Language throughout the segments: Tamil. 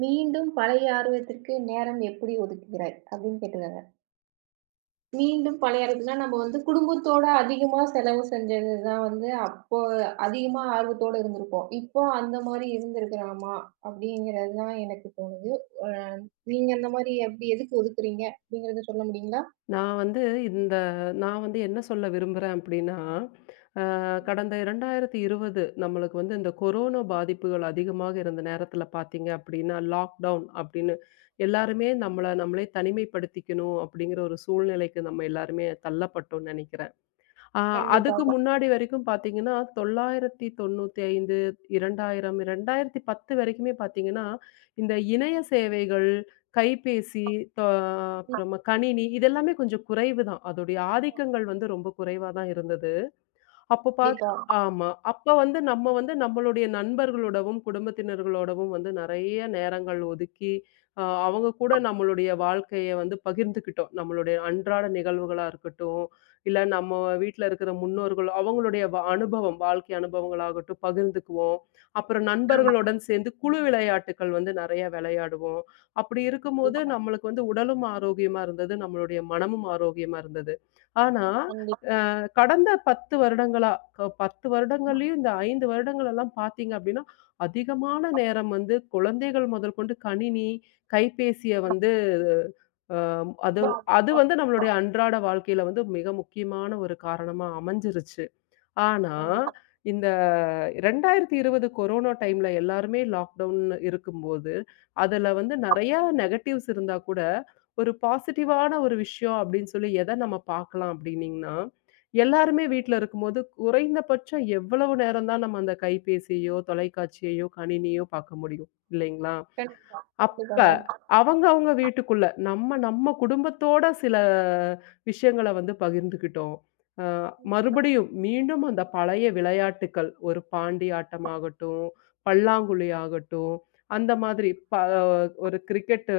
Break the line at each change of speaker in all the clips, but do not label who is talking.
மீண்டும் பழைய ஆர்வத்திற்கு நேரம் எப்படி ஒதுக்குகிறாய்? அப்படின்னு கேட்டிருக்காங்க. மீண்டும் பழைய ஆர்வத்துக்குனா, நம்ம வந்து குடும்பத்தோட அதிகமா செலவு செஞ்சது தான் வந்து அப்போ அதிகமா ஆர்வத்தோட இருந்திருப்போம். இப்போ அந்த மாரி இருந்திருக்கலாமா? அப்படிங்கிறது தான் எனக்கு தோணுது. அ நீங்க அந்த மாரி எப்படி எதுக்கு ஒதுக்குறீங்க? அப்படிங்கிறத சொல்ல முடியுங்களா?
நான் வந்து இந்த நான் வந்து என்ன சொல்ல விரும்புறேன் அப்படின்னா, அ கடந்த 2020 நம்மளுக்கு வந்து இந்த கொரோனா பாதிப்புகள் அதிகமாக இருந்த நேரத்தில பார்த்தீங்க அப்படின்னா, லாக்டவுன் அப்படின்னு எல்லாருமே நம்மள நம்மளே தனிமைப்படுத்திக்கணும் அப்படிங்கிற ஒரு சூழ்நிலைக்கு நம்ம எல்லாருமே தள்ளப்பட்டோம்னு நெனைக்கிறேன். ஆ அதுக்கு
கண்டிப்பாக.
முன்னாடி வரைக்கும் பார்த்தீங்கன்னா, 995, 2000, 2010 வரைக்குமே பார்த்தீங்கன்னா, இந்த இணைய
ம்,
சேவைகள், கைபேசி, தொ
ம்.
அப்புறமா கணினி இதெல்லாமே கொஞ்சம் குறைவு தான். அதோடைய ஆதிக்கங்கள் வந்து ரொம்ப குறைவா தான் இருந்தது. அப்ப பாத்
கண்டிப்பா.
ஆமா. அப்ப வந்து நம்ம வந்து நம்மளுடைய நண்பர்களோடவும், குடும்பத்தினர்களோடவும் வந்து நெறைய நேரங்கள் ஒதுக்கி, அவங்க கூட நம்மளுடைய வாழ்க்கைய வந்து பகிர்ந்துக்கிட்டோம். நம்மளுடைய அன்றாட நிகழ்வுகளா இருக்கட்டும், இல்ல நம்ம வீட்ல இருக்கிற முன்னோர்கள் அவங்களுடைய அனுபவம், வாழ்க்கை அனுபவங்களாகட்டும் பகிர்ந்துக்குவோம். அப்புறம்
ம்.
நண்பர்களுடன் சேர்ந்து குழு விளையாட்டுக்கள் வந்து நெறைய விளையாடுவோம். அப்படி இருக்கும்போது
கண்டிப்பா,
நம்மளுக்கு வந்து உடலும் ஆரோக்கியமா இருந்தது, நம்மளுடைய மனமும் ஆரோக்கியமா இருந்தது. ஆனா
கண்டிப்பா.
கடந்த 10 வருடங்களா, 10
ம், ம்.
வருடங்கள்லயும் இந்த 5 வருடங்கள் எல்லாம் பார்த்தீங்க அப்படின்னா, அதிகமான நேரம் வந்து குழந்தைகள் முதற்கொண்டு கணினி, கைபேசிய வந்து அ அது
ரொம்ப
அது
அதிகமா
வந்து நம்மளுடைய
இருக்கு.
அன்றாட வாழ்க்கையில வந்து மிக முக்கியமான ஒரு காரணமா அமைஞ்சிருச்சு. ஆனா,
கண்டிப்பா,
இந்த 2020 கொரோனா டைம்ல எல்லாருமே லாக்டவுன் இருக்கும்போது, அதுல வந்து நெறைய நெகட்டிவ்ஸ் இருந்தா கூட, ஒரு பாசிட்டிவான ஒரு விஷயம் அப்படின்னு சொல்லி எதை நம்ம பார்க்கலாம் அப்படின்னீங்கன்னா, எல்லாருமே வீட்ல இருக்கும்போது குறைந்தபட்சம் எவ்வளவு நேரம் தான் நம்ம அந்த கைபேசியையோ, தொலைக்காட்சியையோ, கணினியோ பார்க்க முடியும் இல்லைங்களா?
கண்டிப்பா.
அப்ப,
கண்டிப்பாங்க.
அவங்க அவங்க வீட்டுக்குள்ள, நம்ம நம்ம குடும்பத்தோட சில விஷயங்கள வந்து பகிர்ந்துக்கிட்டோம். அ
ம், ம்,
மறுபடியும் மீண்டும் அந்த பழைய விளையாட்டுக்கள், ஒரு பாண்டி ஆட்டமாகட்டும், பல்லாங்குழி ஆகட்டும், அந்த மாதிரி ஒரு கிரிக்கெட்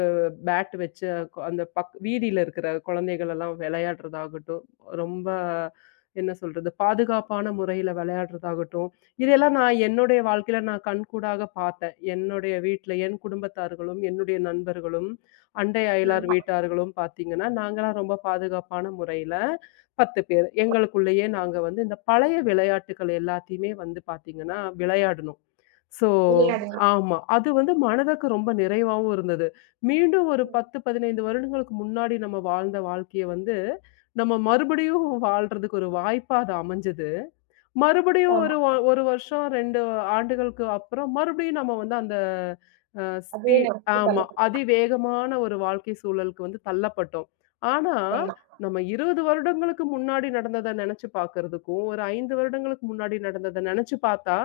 பேட் வச்சு அந்த பக் வீதியில இருக்கிற குழந்தைகள் எல்லாம் விளையாடுறதாகட்டும், ரொம்ப என்ன சொல்றது, பாதுகாப்பான முறையில விளையாடுறதாகட்டும், இதெல்லாம் நான் என்னுடைய வாழ்க்கையில நான் கண்கூடாக பார்த்தேன். என்னுடைய வீட்ல என் குடும்பத்தார்களும், என்னுடைய நண்பர்களும், அண்டை அயலார்
ம்.
வீட்டார்களும் பார்த்தீங்கன்னா, நாங்கலாம் ரொம்ப பாதுகாப்பான முறையில 10 பேர். எங்களுக்குள்ளேயே நாங்க வந்து இந்த பழைய விளையாட்டுக்கள் எல்லாத்தையுமே வந்து பார்த்தீங்கன்னா, விளையாடினோம். ஸோ
விளையாடுங்க.
ஆமா. அது வந்து மனதுக்கு ரொம்ப நிறைவாவும் இருந்தது. மீண்டும் ஒரு
ம்.
10, 15 வருடங்களுக்கு முன்னாடி நம்ம வாழ்ந்த வாழ்க்கைய வந்து, நம்ம மறுபடியும் வாழ்றதுக்கு ஒரு வாய்ப்பா அது அமைஞ்சது. மறுபடியும்
ஆமா.
ஒரு 1 வருஷம் 2 ஆண்டுகளுக்கு அப்புறம் மறுபடியும் நம்ம வந்து அந்த அ ஸ்பீ
அதுவே நெக்ஸ்ட்
ஆமா.
தள்ளப்பட்டது.
அதிவேகமான ஒரு வாழ்க்கை சூழலுக்கு வந்து தள்ளப்பட்டோம். ஆனா,
கண்டிப்பா.
நம்ம 20 வருடங்களுக்கு முன்னாடி நடந்தத நெனச்சு பார்க்கறதுக்கும், ஒரு 5 வருடங்களுக்கு முன்னாடி நடந்தத நெனச்சு பார்த்தா,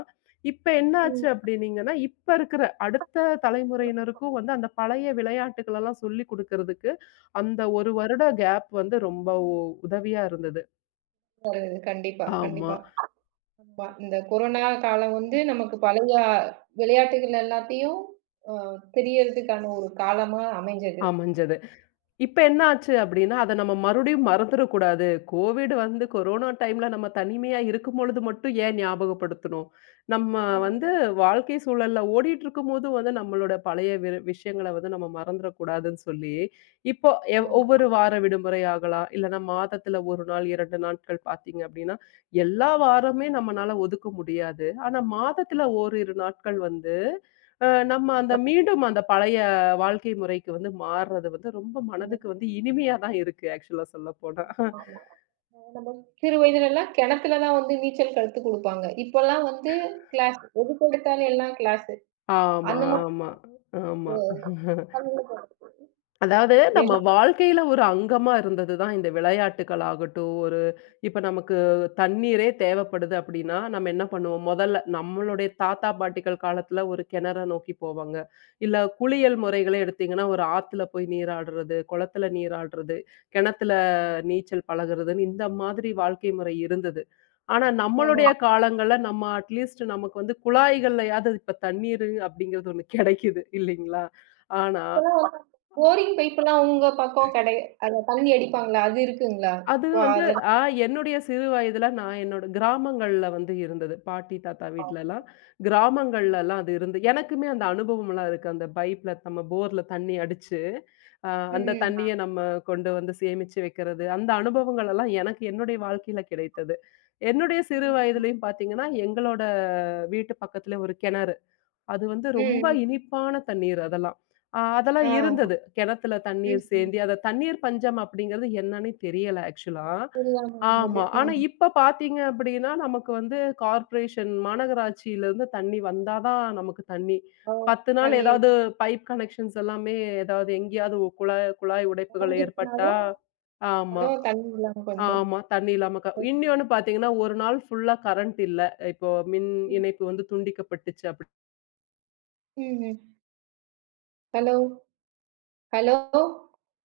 இப்ப என்ன ஆச்சு
ம்.
அப்டின்னீங்கன்னா, இப்ப இருக்கிற அடுத்த
ம்.
தலைமுறையினருக்கும் வந்து அந்த பழைய விளையாட்டுகளெல்லாம் சொல்லிக் குடுக்கறதுக்கு, அந்த 1 வருட கேப் வந்து ரொம்ப உதவியா இருந்தது.
வருது. கண்டிப்பா,
ஆமா,
கண்டிப்பா. ஆமா. இந்த கொரோனா காலம் வந்து நமக்கு பழைய விளையாட்டுகள் எல்லாத்தையும் அ தெரியறதுக்கான ஒரு காலமா அமைஞ்சது.
அமைஞ்சது. இப்ப என்ன
ம்.
ஆச்சு அப்டின்னா, அத நம்ம மறுபடியும் மறந்துறக்கூடாது. கோவிட் வந்து கொரோனா டைம்ல நம்ம தனிமையா இருக்கும்பொழுது மட்டும் ஏன் ஞாபகப்படுத்தணும்? நம்ம
ம்.
வந்து வாழ்க்கை சூழல்ல ஓடிட்டுருக்கும்போது வந்து நம்மளோட பழைய விஷயங்கள வந்து நம்ம மறந்துறக்கூடாதுன்னு சொல்லி, இப்போ
ஆ.
ஒவ்வொரு வார விடுமுறை ஆகலாம். இல்லன்னா மாதத்துல 1 நாள், 2 நாட்கள் பார்த்தீங்க அப்டின்னா, எல்லா வாரமே நம்மனால ஒதுக்க முடியாது. ஆனா மாதத்துல ஓரிரு நாட்கள் வந்து நம்ம அந்த
கண்டிப்பா.
மீண்டும் அந்த பழைய வாழ்க்கை முறைக்கு வந்து மாறுறது வந்து ரொம்ப மனதுக்கு வந்து இனிமையா தான் இருக்கு ஆக்சுவலா சொல்லப்போனா.
கண்டிப்பா. நம்ம சிறு வயதிலலாம் கிணத்துல தான் வந்து நீச்சல் கத்து குடுப்பாங்க. இப்பலாம் வந்து கிளாஸ். எதுக்கு எடுத்தாலும் எல்லாம் கிளாஸு.
ஆமா,
அந்த மாதிரி
ஆமா, ஆமா.
காலங்கள்ல
அதாவது நம்ம
வெளி
வாழ்க்கையில ஒரு அங்கமா இருந்தது தான் இந்த விளையாட்டுக்கள் ஆகட்டும். ஒரு இப்ப நமக்கு தண்ணீரே தேவைப்படுது அப்படின்னா, நம்ம என்ன பண்ணுவோம்? முதல்ல நம்மளுடைய தாத்தா, பாட்டிகள் காலத்துல ஒரு கிணற நோக்கி போவாங்க. இல்ல குளியல் முறைகளே எடுத்தீங்கன்னா, ஒரு ஆத்துல போய் நீராடுறது, குளத்துல நீராடுறது, கிணத்துல நீச்சல் பழகுறதுன்னு இந்த மாதிரி வாழ்க்கை முறை இருந்தது. ஆனா,
ஆமா.
நம்மளுடைய காலங்கள்ல நம்ம அட்லீஸ்ட் நமக்கு வந்து குழாய்கள்லயாவது இப்ப தண்ணீரு அப்படிங்கிறது ஒண்ணு கிடைக்குது இல்லைங்களா? ஆனா
இப்பலாம் வந்து போரிங் பைப்லாம் உங்க பக்கம் கடை அத தண்ணி அடிப்பாங்கல்ல, அது இருக்குங்களா?
அது
இப்போ
வந்து
அதெல்லாம்
ஆ என்னுடைய சிறு வயதில நான் என்னோட கிராமங்கள்ல வந்து இருந்தது. பாட்டி, தாத்தா வீட்லலாம்.
ம்.
கிராமங்கள்லலாம் அது இருந்து எனக்குமே அந்த அனுபவம்லாம் இருக்கு. அந்த பைப்ல நம்ம போர்ல தண்ணி அடிச்சு, அ அந்த
ம். ஆ.
தண்ணிய நம்ம கொண்டு வந்து சேமிச்சு வைக்கிறது. அந்த அனுபவங்கள் எல்லாம் எனக்கு என்னுடைய வாழ்க்கையில கிடைத்தது. என்னுடைய சிறு
ம்.
வயதிலயும் பார்த்தீங்கன்னா, எங்களோட வீட்டு பக்கத்திலே ஒரு கிணறு. அது வந்து ரொம்ப
ம்.
இனிப்பான தண்ணீர் அதெல்லாம். அதெல்லாம்
ஆ.
இருந்தது. கிணத்துல
ம்.
தண்ணீர்
ம்.
சேந்தி அத தண்ணீர் பஞ்சம் அப்படிங்கிறது என்னன்னே தெரியல ஆக்சுவலா.
தெரியாம
ஆமா.
இருந்தது.
ஆனா
ம்.
இப்ப பார்த்தீங்க அப்படின்னா, நமக்கு வந்து கார்ப்பரேஷன் மாநகராட்சியிலருந்து தண்ணி வந்தா தான் நமக்கு தண்ணி.
ஓ!
10 நாள்
தண்ணி
ஏதாவது
இருக்கும்.
பைப் கனெக்ஷன்ஸ் எல்லாமே ஏதாவது எங்கேயாவது ஒரு குழாய் குழாய் உடைப்புகள் ஏற்பட்டா
உடஞ்சிருக்குனாலும்
ஆமா,
அதுவும் தண்ணி இல்லாம வந்துரும்.
ஆமா. தண்ணி இல்லாம இன்னொன்னு பார்த்தீங்கன்னா, ஒரு நாள் ஃபுல்லா கரண்ட் இல்ல. இப்போ மின்
ம்.
இணைப்பு வந்து துண்டிக்கப்பட்டுச்சு அப்படி.
ம். ம். ஹலோ, ஹலோ,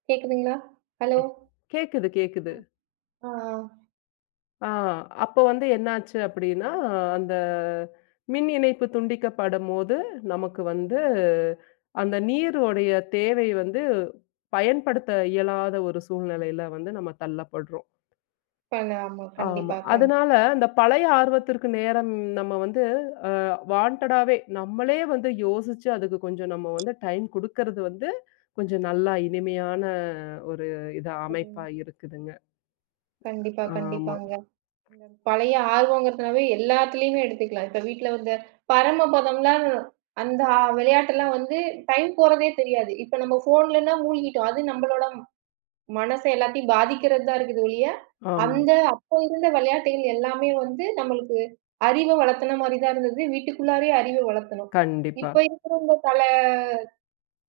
கேக்குதுங்களா? ஹலோ.
கேக்குது, கேக்குது.
அ. ஆ.
ஆ, அப்போ வந்து என்னாச்சு அப்படின்னா, அந்த மின் இணைப்பு துண்டிக்கப்படும்போது, நமக்கு வந்து
ஆ.
அந்த நீருடைய தேவை வந்து பயன்படுத்த இயலாத ஒரு சூழ்நிலையில வந்து நம்ம தள்ளப்படுறோம்.
பண்ண ஆமா.
ஆமா.
கண்டிப்பா.
அதனால அந்த பழைய ஆர்வத்திற்கு நேரம் நம்ம வந்து வாண்டடாவே நம்மளே வந்து யோசிச்சு அதுக்கு கொஞ்சம் நம்ம வந்து டைம் குடுக்கறது வந்து கொஞ்சம் நல்லா இனிமையான ஒரு இதா அமைப்பா
ம்.
இருக்குதுங்க.
கண்டிப்பா,
ஆமா,
கண்டிப்பாங்க. பழைய ஆர்வங்கிறதுனாவே எல்லாத்துலயுமே எடுத்துக்கலாம். இப்ப வீட்ல வந்த பரமபதம்லாம் அந்த விளையாட்டெல்லாம் வந்து டைம் போறதே தெரியாது. இப்ப நம்ம ஃபோன்லன்னா மூழ்கிட்டோம். அது நம்மளோட மனச எல்லாத்தையும் பாதிக்கிறது தான் இருக்குது ஒழிய,
ஆமா.
அந்த அப்போ இருந்த விளையாட்டுகள் எல்லாமே வந்து நம்மளுக்கு அறிவ வளர்த்தன மாரி தான் இருந்தது. வீட்டுக்குள்ளாரயே அறிவ வளர்த்தணும்.
கண்டிப்பா.
இப்ப இருக்கிற இந்த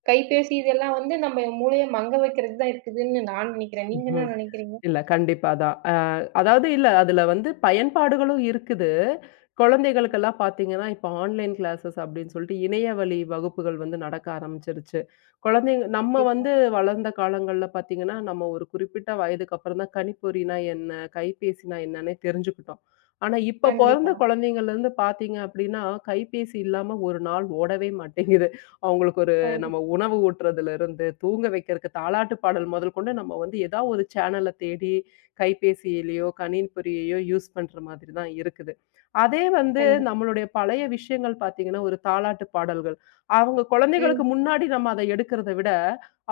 கைபேசி இதெல்லாம் வந்து நம்ம மூளைய மங்க வைக்கிறது தான் இருக்குதுன்னு நான் நினைக்கிறேன். நீங்க என்ன நினைக்கிறீங்க?
இல்ல. கண்டிப்பா தான். அதாவது இல்ல அதுல வந்து பயன்பாடுகளும் இருக்குது.
ம்.
குழந்தைகளுக்கெல்லாம் பார்த்தீங்கன்னா, இப்ப ஆன்லைன் கிளாஸஸ் அப்படின்னு சொல்லிட்டு இணையவழி வகுப்புகள் வந்து நடக்க ஆரம்பிச்சிருச்சு. குழந்தைங்க நம்ம
கண்டிப்பா,
வந்து வளர்ந்த காலங்கள்ல பார்த்தீங்கன்னா, நம்ம ஒரு குறிப்பிட்ட வயதுக்கு அப்புறம் தான் கணிப்பொறினா என்ன? கைபேசினா என்னன்னே தெரிஞ்சுக்கிட்டோம். ஆனா, இப்ப பொறந்த
கண்டிப்பாக.
குழந்தைங்கள்ல இருந்து பார்த்தீங்க அப்படின்னா, கைபேசி இல்லாம ஒரு நாள் ஓடவே மாட்டேங்குது. அவங்களுக்கு ஒரு
கண்டி
நம்ம உணவு ஊட்டுறதுல இருந்து, தூங்க வைக்கிறதுக்கு தாலாட்டு பாடல் முதல் கொண்டு நம்ம வந்து ஏதா ஒரு சேனல தேடி, கைபேசியிலயோ, கணின்பொறியையோ யூஸ் பண்ற மாதிரி தான் இருக்குது. அதே வந்து
கண்டிப்பா.
நம்மளுடைய பழைய விஷயங்கள் பார்த்தீங்கன்னா, ஒரு தாலாட்டு பாடல்கள். அவங்க குழந்தைகளுக்கு
ம்.
முன்னாடி நம்ம அத எடுக்கிறத விட,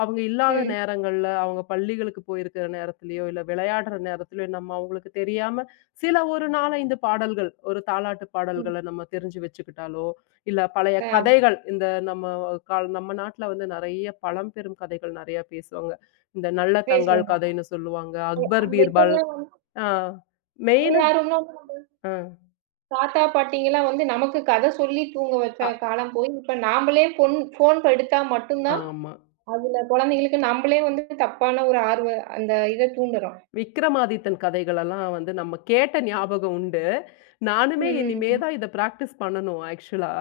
அவங்க இல்லாத
ம்,
நேரங்கள்ல, அவங்க பள்ளிகளுக்கு போயிருக்கிற நேரத்திலயோ, இல்ல விளையாடுற நேரத்திலயோ, நம்ம அவங்களுக்கு தெரியாம சில ஒரு 4, 5 பாடல்கள், ஒரு தாலாட்டு
ம்.
பாடல்கள நம்ம தெரிஞ்சு வச்சுக்கிட்டாலோ, இல்ல பழைய
ஆ,
கதைகள். இந்த நம்ம நம்ம நாட்ல வந்து நெறைய பழம்பெரும் கதைகள் நெறைய பேசுவாங்க. இந்த நல்ல
பேர்
தங்காள்
சொல்லலாமா?
கதைன்னு சொல்லுவாங்க. அக்பர்,
அந்த
பீர்பால்.
இதெல்லாம்
ஆ
நம்ம
மெயினா
யாரும்னா
ஆ.
தாத்தா, பாட்டிங்கலாம் வந்து நமக்கு கதை சொல்லி தூங்க
அ
வச்ச காலம் போய், இப்ப நாமளே ஃபோன் எடுத்தா மட்டும் தான்,
ஆமா.
அதுல குழந்தைங்களுக்கு நம்மளே வந்து தப்பான ஒரு அந்த இத தூண்டுறோம்.
விக்ரமாதித்தன் கதைகளெல்லாம் வந்து நம்ம கேட்ட ஞாபகம் உண்டு. நானுமே
ம்,
இனிமே
ம்.
தான் இத பிராக்டிஸ் பண்ணணும் ஆக்சுவலா.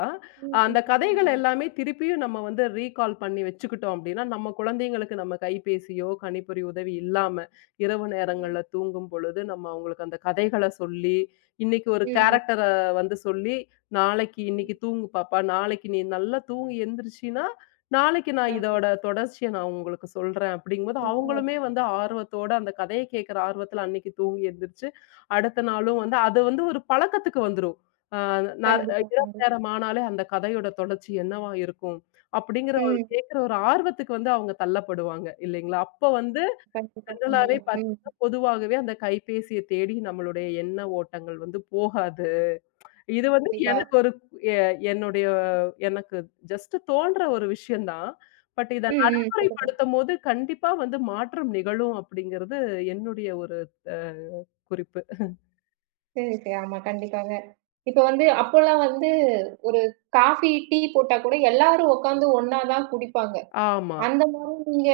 ம்,
அந்த
ம்,
கதைகள்
ம்.
எல்லாமே திருப்பியும் நம்ம வந்து ரீகால் பண்ணி வச்சுக்கிட்டோம் அப்டின்னா, நம்ம குழந்தைங்களுக்கு நம்ம கைபேசியோ, கணிப்பொறி உதவி இல்லாம, இரவு
ம்,
நேரங்கள்ல தூங்கும் பொழுது நம்ம அவங்களுக்கு அந்த கதைகள சொல்லி, இன்னைக்கு ஒரு
ம்,
கேரக்டர வந்து சொல்லி, நாளைக்கு
ம்.
"இன்னைக்கு தூங்கு பாப்பா, நாளைக்கு நீ நல்லா தூங்கி எந்திரிச்சின்னா, நாளைக்கு நான்
நம்ம
இதோட தொடர்ச்சிய நான் உங்களுக்கு சொல்றேன் அப்படிங்கும்போது, அவங்களுமே வந்து ஆர்வத்தோட அந்த கதைய கேட்கிற ஆர்வத்துல அன்னைக்கு தூங்கி எந்திரிச்சு, அடுத்த நாளும் வந்து அது வந்து ஒரு பழக்கத்துக்கு வந்துரும். அ நான்
கண்டிப்பா,
இரவு
கண்டிப்பா.
நேரம் ஆனாலே அந்த கதையோட தொடர்ச்சி என்னவா இருக்கும்? அப்படிங்கிற ஒரு
ம்.
கேட்கிற ஒரு ஆர்வத்துக்கு வந்து அவங்க தள்ளப்படுவாங்க இல்லைங்களா? அப்ப வந்து
கண்டிப்பா,
ஜெனரலாவே
கண்டிப்பா. ம்.
பார்த்தீங்கன்னா, பொதுவாகவே அந்த கைபேசிய தேடி நம்மளுடைய எண்ண ஓட்டங்கள் வந்து போகாது. இது வந்து
கண்டிப்பா.
எ என்னுடைய எனக்கு ஜஸ்ட் தோன்ற ஒரு விஷயம் தான். பட் இத
ம், ம். சொல்லுங்க.
நடைமுறைப்படுத்தும்போது கண்டிப்பா வந்து மாற்றம் நிகழும் அப்படிங்கிறது என்னுடைய ஒரு அ குறிப்பு.
சரி, சரி. ஆமா, கண்டிப்பாங்க. இப்ப வந்து அப்போலாம் வந்து ஒரு காஃபி, டீ போட்டா கூட எல்லாரும் உட்காந்து ஒண்ணா தான் குடிப்பாங்க.
ஆமா.
அந்த மாரி நீங்க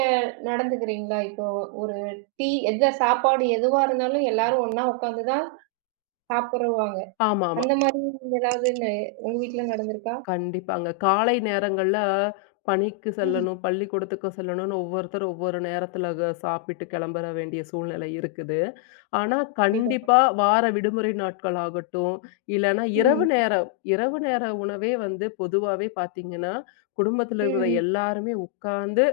நடந்துக்கிறீங்களா? இப்போ ஒரு டீ எந்த சாப்பாடு எதுவா இருந்தாலும் எல்லாரும் ஒண்ணா உட்காந்து தான் சாப்பிடுவாங்க.
ஆமாமா.
அந்த மாரி ஏதாவது உங்க வீட்ல நடந்திருக்கா?
கண்டிப்பாங்க. காலை நேரங்கள்ல பணிக்கு
ம்.
செல்லணும், பள்ளிக்கூடத்துக்கு செல்லணும்னு ஒவ்வொருத்தர் ஒவ்வொரு நேரத்துல சாப்பிட்டு கிளம்பற வேண்டிய சூழ்நிலை இருக்குது. ஆனா,
கண்டிப்பாங்க.
கண்டிப்பா வார விடுமுறை நாட்கள் ஆகட்டும், இல்லன்னா
ம்.
இரவு நேர உணவே வந்து பொதுவாவே பார்த்தீங்கன்னா, குடும்பத்துல இருக்கிற
ம். ம்.
எல்லாருமே உட்கார்ந்து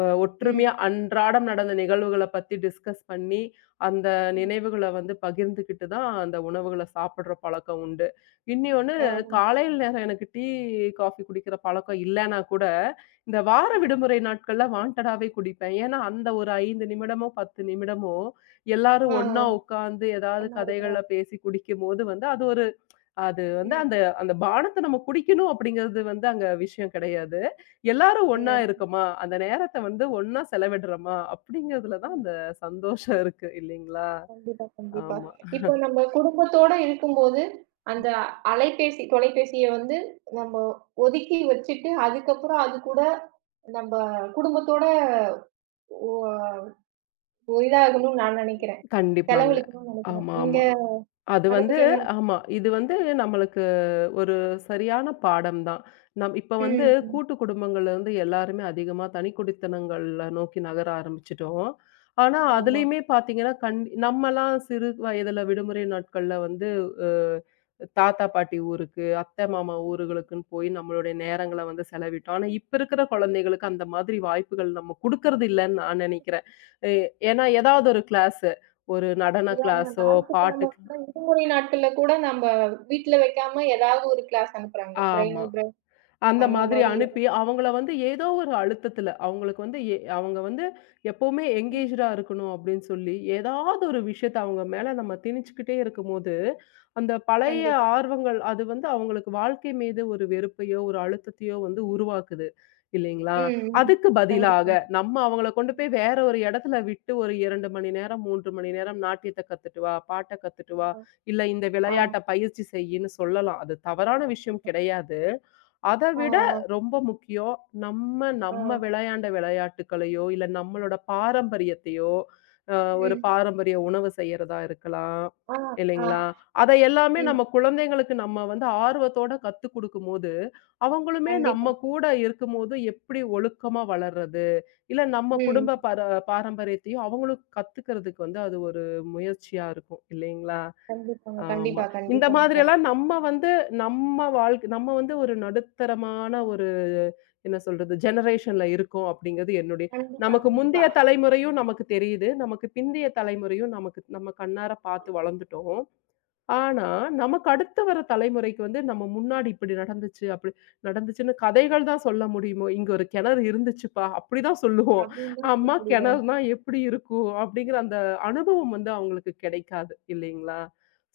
ம்.
ஒற்றுமையா அன்றாடம் நடந்த நிகழ்வுகள பத்தி டிஸ்கஸ் பண்ணி, அந்த
ம்.
நினைவுகள வந்து பகிர்ந்துகிட்டு தான் அந்த உணவுகள சாப்பிடுற பழக்கம் உண்டு. இன்னியொன்னு,
ஆ.
காலையில நேரம் எனக்கு டீ, காஃபி குடிக்கிற பழக்கம் இல்லன்னா கூட, இந்த வார
ஆ.
விடுமுறை நாட்கள்ல வாண்டடாவே குடிப்பேன். ஏன்னா, அந்த ஒரு 5 நிமிடமோ, 10 நிமிடமோ எல்லாரும்
ஆ.
ஒண்ணா
ஆ.
உட்காந்து ஏதாவது
ஒண்ணா
கதைகள
இருக்கிறாங்க.
பேசி குடிக்கும்போது வந்து, அது ஒரு அது வந்து
ம்.
அந்த அந்த பானத்த நம்ம குடிக்கணும் அப்படிங்கிறது வந்து அங்க விஷயம் கிடையாது. எல்லாரும் ஒண்ணா
கிடையாது.
இருக்கோமா, அந்த நேரத்த வந்து ஒண்ணா செலவிடுறோமா, அப்படிங்கிறதுல தான்
ம்.
அந்த சந்தோஷம் இருக்கு இல்லைங்களா?
கண்டிப்பா, கண்டிப்பா.
ஆமா.
இப்போ நம்ம குடும்பத்தோட இருக்கும்போது, அந்த அலைபேசி, தொலைபேசிய வந்து நம்ம ஒதுக்கி வச்சுட்டு, அதுக்கப்புறம் அது கூட நம்ப குடும்பத்தோட ஒ ஒரு இதாகணும்னு நான் நெனைக்கிறேன்.
கண்டிப்பாங்க.
செலவழிக்கணும்னு நெனைக்கிறேன்.
ஆமா,
நீங்க
ஆமா. அது
அத
வந்து
பத்தி என்ன
ஆமா. இது வந்து நம்மளுக்கு ஒரு சரியான பாடம் தான். இப்ப வந்து
ம், ம்.
கூட்டு குடும்பங்கள்ல இருந்து எல்லாருமே அதிகமா தனிக்குடித்தனங்கள்ல நோக்கி நகர ஆரம்பிச்சுட்டோம். ஆனா,
ஆமா.
அதுலயுமே பார்த்தீங்கன்னா, நம்மலாம் சிறு வயதுல விடுமுறை நாட்கள்ல வந்து அ தாத்தா, பாட்டி ஊருக்கு, அத்தை, மாமா ஊர்களுக்குன்னு போய் நம்மளுடைய நேரங்கள வந்து செலவிட்டோம். ஆனா, இப்ப இருக்கிற குழந்தைகளுக்கு அந்த மாதிரி வாய்ப்புகள் நம்ம குடுக்கறது இல்லன்னு நான் நெனைக்கிறேன். எ ஏன்னா ஏதாவது ஒரு கிளாஸு, ஒரு நடன
உதாரண
கிளாஸோ,
நாளுக்கு
பாட்டு
நம்ம கூட விடுமுறை நாட்கள்ல கூட நம்ப வீட்ல வைக்காம ஏதாவது ஒரு கிளாஸ் அனுப்புறாங்க.
ஆமா.
பிரெயினோ பிரெயின்
அந்த
அந்த
மாதிரி
மாரி
அனுப்பி, அவங்கள வந்து ஏதோ ஒரு அழுத்தத்துல, அவங்களுக்கு வந்து அவங்க வந்து எப்பவுமே
ம்.
எங்கேஜ்டா இருக்கணும் அப்படின்னு சொல்லி, ஏதாவது ஒரு விஷயத்த அவங்க மேல நம்ம திணிச்சுக்கிட்டே இருக்கும்போது, அந்த பழைய
கண்டிப்பா.
ஆர்வங்கள் அது வந்து அவங்களுக்கு வாழ்க்கை மீது ஒரு வெறுப்பையோ, ஒரு அழுத்தத்தையோ வந்து
ம்,
உருவாக்குது. இல்லைங்களா?
ம்.
அதுக்கு பதிலாக
கண்டிப்பாங்க.
நம்ம அவங்கள கொண்டு
ம்.
போய் வேற ஒரு இடத்துல விட்டு ஒரு 2 மணி நேரம், 3 மணி நேரம் நாட்டியத்த கத்துட்டு வா, பாட்ட கத்துட்டு வா,
ஆ,
இல்ல இந்த
ஆ.
விளையாட்ட பயிற்சி செய்யின்னு சொல்லலாம். அது தவறான விஷயம்
ஆமா.
கிடையாது. அத
ஆ,
விட ரொம்ப முக்கியம், நம்ம
ஆ.
நம்ம விளையாண்ட விளையாட்டுக்களையோ, இல்ல நம்மளோட
ம்.
பாரம்பரியத்தையோ, அ ஒரு
ம்.
பாரம்பரிய உணவு செய்யறதா இருக்கலாம்,
ஆ, ஆ.
இல்லைங்களா? அத எல்லாமே
ம்.
நம்ம குழந்தைங்களுக்கு நம்ம வந்து ஆர்வத்தோட கத்துக் குடுக்கும்போது, அவங்களுமே
கண்டிப்பா.
நம்ம கூட இருக்கும்போது எப்படி ஒழுக்கமா வளர்றது, இல்ல நம்ம
ம்.
குடும்ப பார பாரம்பரியத்தையும் அவங்களும் கத்துக்கிறதுக்கு வந்து அது ஒரு முயற்சியா இருக்கும், இல்லைங்களா?
கண்டிப்பாங்க,
ஆமா.
கண்டிப்பா,
இந்த
கண்டிப்பாங்க.
மாதிரியெல்லாம் நம்ம வந்து நம்ம வாழ்க்கை நம்ம வந்து ஒரு நடுத்தரமான ஒரு என்ன சொல்றது? ஜெனரேஷன்ல இருக்கோம் அப்படிங்கிறது என்னுடைய
கண்டிப்பா,
நமக்கு
கண்டிப்பா.
முந்தைய தலைமுறையும் நமக்கு தெரியுது. நமக்கு பிந்தைய தலைமுறையும் நமக்கு நம்ம கண்ணார பார்த்து வளர்ந்துட்டோம். ஆனா, நமக்கு அடுத்து வர தலைமுறைக்கு வந்து நம்ம முன்னாடி இப்படி நடந்துச்சு, அப்படி நடந்துச்சுன்னு கதைகள் தான் சொல்ல முடியுமோ, "இங்க ஒரு கிணறு இருந்துச்சுப்பா" அப்படிதான் சொல்லுவோம்.
அப்படின்னு தான் சொல்ல
அம்மா
முடியும்.
கிணறுனா எப்படி இருக்கும்? அப்படிங்கிற அந்த அனுபவம் வந்து அவங்களுக்கு கிடைக்காது இல்லைங்களா?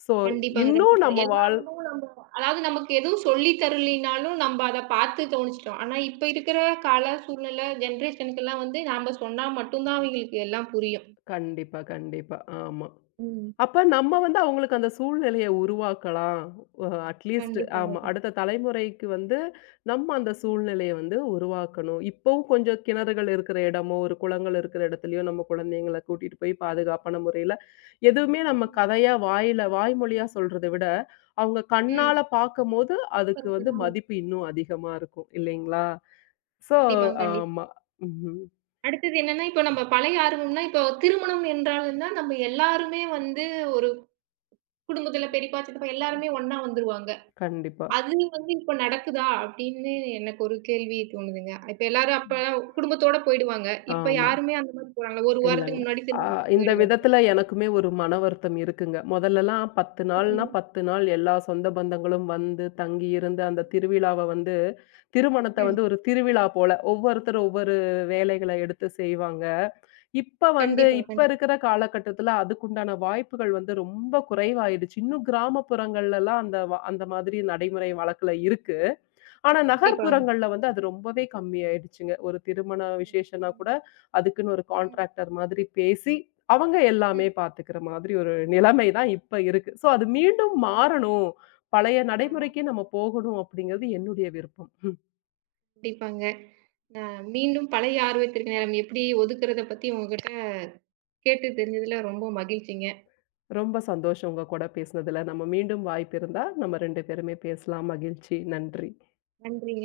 ஸோ,
கண்டிப்பாங்க,
இன்னும்
கண்டிப்பா.
நம்ம
எல்லா
வாழ்
அனுபவமும் நம்ம அதாவது நமக்கு எதுவும் சொல்லி தரலைனாலும் நம்ம அத பார்த்து தோணிச்சுட்டோம். ஆனா இப்ப இருக்கிற கால சூழ்நிலை, ஜெனரேஷனுக்கெல்லாம் வந்து நாம சொன்னா மட்டும் தான் அவங்களுக்கு எல்லாம் புரியும்.
கண்டிப்பா, கண்டிப்பா. ஆமா.
ம்.
அப்ப நம்ம வந்து அவங்களுக்கு அந்த சூழ்நிலைய உருவாக்கலாம். அ அட்லீஸ்ட்
கண்டிப்பாங்க.
ஆமா.
கண்டிப்பா.
அடுத்த தலைமுறைக்கு வந்து நம்ம அந்த
ம்.
சூழ்நிலைய வந்து உருவாக்கணும். இப்பவும் கொஞ்சம் கிணறுகள் இருக்கிற இடமோ, ஒரு குளங்கள் இருக்கிற இடத்துலயோ நம்ம குழந்தைங்கள கூட்டிட்டு போய் பாதுகாப்பான முறையில எதுவுமே நம்ம
ம்.
கதையா வாயில வாய்மொழியா சொல்றத விட, அவங்க
ம்.
கண்ணால பார்க்கும்போது
அப்ப
அதுக்கு வந்து
இருக்குதான் வந்து
மதிப்பு இன்னும் அதிகமா இருக்கும். இல்லைங்களா? ஸோ
கண்டிப்பாங்க, கண்டிப்பா.
ஆமா. ம்ஹ்ம்.
அடுத்தது என்னன்னா, இப்ப நம்ம பழைய ஆர்வம்னா, இப்போ திருமணம் என்றாலும் தான் நம்ம எல்லாருமே வந்து ஒரு குடும்பத்துல பெரியப்பா, சித்தப்பா எல்லாருமே ஒண்ணா வந்துருவாங்க.
கண்டிப்பா.
அது வந்து இப்ப நடக்குதா? அப்படின்னு எனக்கு ஒரு கேள்வி தோணுதுங்க. இப்ப எல்லாரும் அப்ப குடும்பத்தோட போயிடுவாங்க. இப்ப
ஆமா.
யாருமே அந்த மாரி போறாங்களா? ஒரு வாரத்துக்கு
இல்லங்க.
முன்னாடி
ஆ
திருமணத்துக்கு
இந்த
போயிடுவாங்க.
விதத்துல எனக்குமே ஒரு மன வருத்தம் இருக்குங்க. மொதல்லலாம்
ம்.
10 நாள் எல்லா சொந்த பந்தங்களும் வந்து, தங்கி இருந்து அந்த திருவிழாவ வந்து திருமணத்த வந்து
ம்.
ஒரு திருவிழா போல ஒவ்வொருத்தர் ஒவ்வொரு வேலைகள எடுத்து செய்வாங்க. இப்ப வந்து
கண்டிப்பா,
இப்ப
கண்டிப்பா,
இருக்கிற காலகட்டத்துல அதுக்குண்டான வாய்ப்புகள் வந்து ரொம்ப குறைவாயிடுச்சு. இன்னும் கிராமப்புறங்கள்லலாம் அந்த அந்த மாதிரி நடைமுறை வழக்குல இருக்கு. ஆனா
கண்டிப்பாங்க.
நகர்ப்புறங்கள்ல வந்து அது ரொம்பவே கம்மியாயிடுச்சுங்க. ஒரு திருமண
ம்.
விசேஷம்னா கூட, அதுக்குன்னு ஒரு
ம்.
கான்ட்ராக்டர் மாதிரி பேசி, அவங்க எல்லாமே
ம்.
பார்த்துக்கிற மாதிரி ஒரு நிலைமை தான் இப்ப இருக்கு. ஸோ அது மீண்டும்
இருக்கும்.
மாறணும். பழைய
ஆ,
நடைமுறைக்கு நம்ம போகணும் அப்படிங்கிறது என்னுடைய விருப்பம். ம்.
கண்டிப்பாங்க. நான் மீண்டும் பழைய ஆர்வத்திற்கு நேரம் எப்படி ஒதுக்குறத பத்தி உங்ககிட்ட கேட்டு தெரிஞ்சதுல ரொம்ப மகிழ்ச்சிங்க.
ரொம்ப சந்தோஷம் உங்க கூட பேசினதுல. நம்ம மீண்டும் வாய்ப்பு இருந்தா, நம்ம 2 பேருமே பேசலாம். மகிழ்ச்சி. நன்றி.
நன்றிங்க.